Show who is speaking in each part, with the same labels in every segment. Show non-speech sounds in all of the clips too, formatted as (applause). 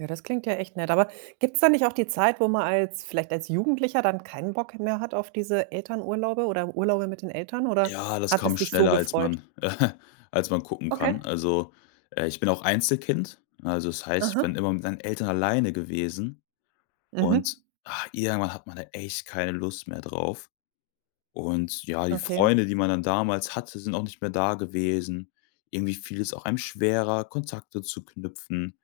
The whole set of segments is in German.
Speaker 1: Ja, das klingt ja echt nett. Aber gibt's da nicht auch die Zeit, wo man als vielleicht als Jugendlicher dann kein Bock mehr hat auf diese Elternurlaube, oder Urlaube mit den Eltern, oder
Speaker 2: Ja, das
Speaker 1: hat
Speaker 2: kam
Speaker 1: es dich so
Speaker 2: schneller, als
Speaker 1: gefreut
Speaker 2: man (chuckles) als man gucken
Speaker 1: Okay.
Speaker 2: kann. Also, äh, ich bin auch Einzelkind, ne, also, das heißt, ich
Speaker 1: Mhm.
Speaker 2: bin immer mit meinen Eltern alleine gewesen und,
Speaker 1: Mhm.
Speaker 2: ah irgendwann, hat man da echt keine Lust mehr drauf und, ja, die
Speaker 1: Okay.
Speaker 2: Freunde, die man dann damals hatte, sind auch nicht mehr da gewesen. Irgendwie fiel es auch einem schwerer, Kontakte zu knüpfen,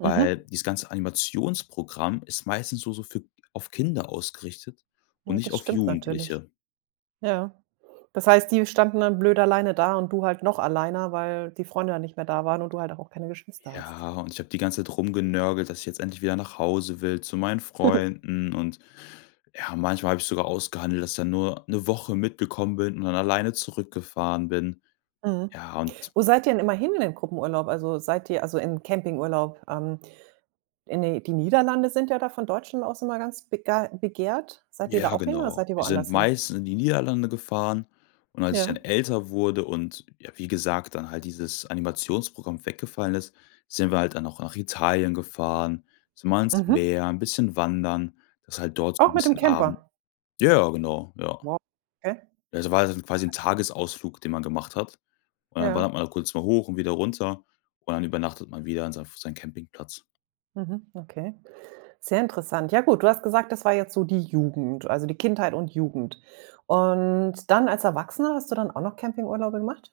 Speaker 2: weil
Speaker 1: Mhm.
Speaker 2: dieses ganze Animationsprogramm ist meistens nur so für auf Kinder ausgerichtet und
Speaker 1: Ja,
Speaker 2: nicht
Speaker 1: das
Speaker 2: auf
Speaker 1: stimmt natürlich.
Speaker 2: Jugendliche.
Speaker 1: Ja. Das heißt, die standen dann blöd alleine da und du halt noch alleiner, weil die Freunde ja nicht mehr da waren und du halt auch keine Geschwister hast.
Speaker 2: Ja, und ich habe die ganze Zeit rumgenörgelt, dass ich jetzt endlich wieder nach Hause will zu meinen
Speaker 1: (chuckles)
Speaker 2: Freunden und, ja, manchmal habe ich sogar ausgehandelt, dass ich dann nur 'ne Woche mitgekommen bin und dann alleine zurückgefahren bin.
Speaker 1: Mhm.
Speaker 2: Ja, und
Speaker 1: Wo seid ihr denn immer hin in den Gruppenurlaub? Also, seid ihr also, in 'n Campingurlaub? Ähm, in die die Niederlande sind ja da von Deutschen aus immer ganz begei begehrt. Seid ihr da
Speaker 2: Ja,
Speaker 1: auch hin oder
Speaker 2: genau.
Speaker 1: seid ihr
Speaker 2: Wir sind
Speaker 1: woanders hin?
Speaker 2: meistens in die Niederlande gefahren und als ich dann
Speaker 1: Ja.
Speaker 2: älter wurde und, ja, wie gesagt, dann halt dieses Animationsprogramm weggefallen ist, sind wir halt dann auch nach Italien gefahren, sind mal ans
Speaker 1: Mhm.
Speaker 2: Meer, 'n bisschen wandern. Das ist halt dort so 'n
Speaker 1: Auch mit dem
Speaker 2: bisschen aben
Speaker 1: Camper?
Speaker 2: ja, ja, genau, ja.
Speaker 1: Wow, okay.
Speaker 2: Ja, das war, also, quasi 'n Tagesausflug, den man gemacht hat und dann
Speaker 1: Ja.
Speaker 2: wandert man da kurz mal hoch und wieder runter und dann übernachtet man wieder in seinem f seinem Campingplatz.
Speaker 1: Mhm, okay. Sehr interessant. Ja gut, du hast gesagt, das war jetzt so die Jugend, also, die Kindheit und Jugend und dann als Erwachsener, hast du dann auch noch Campingurlaube gemacht?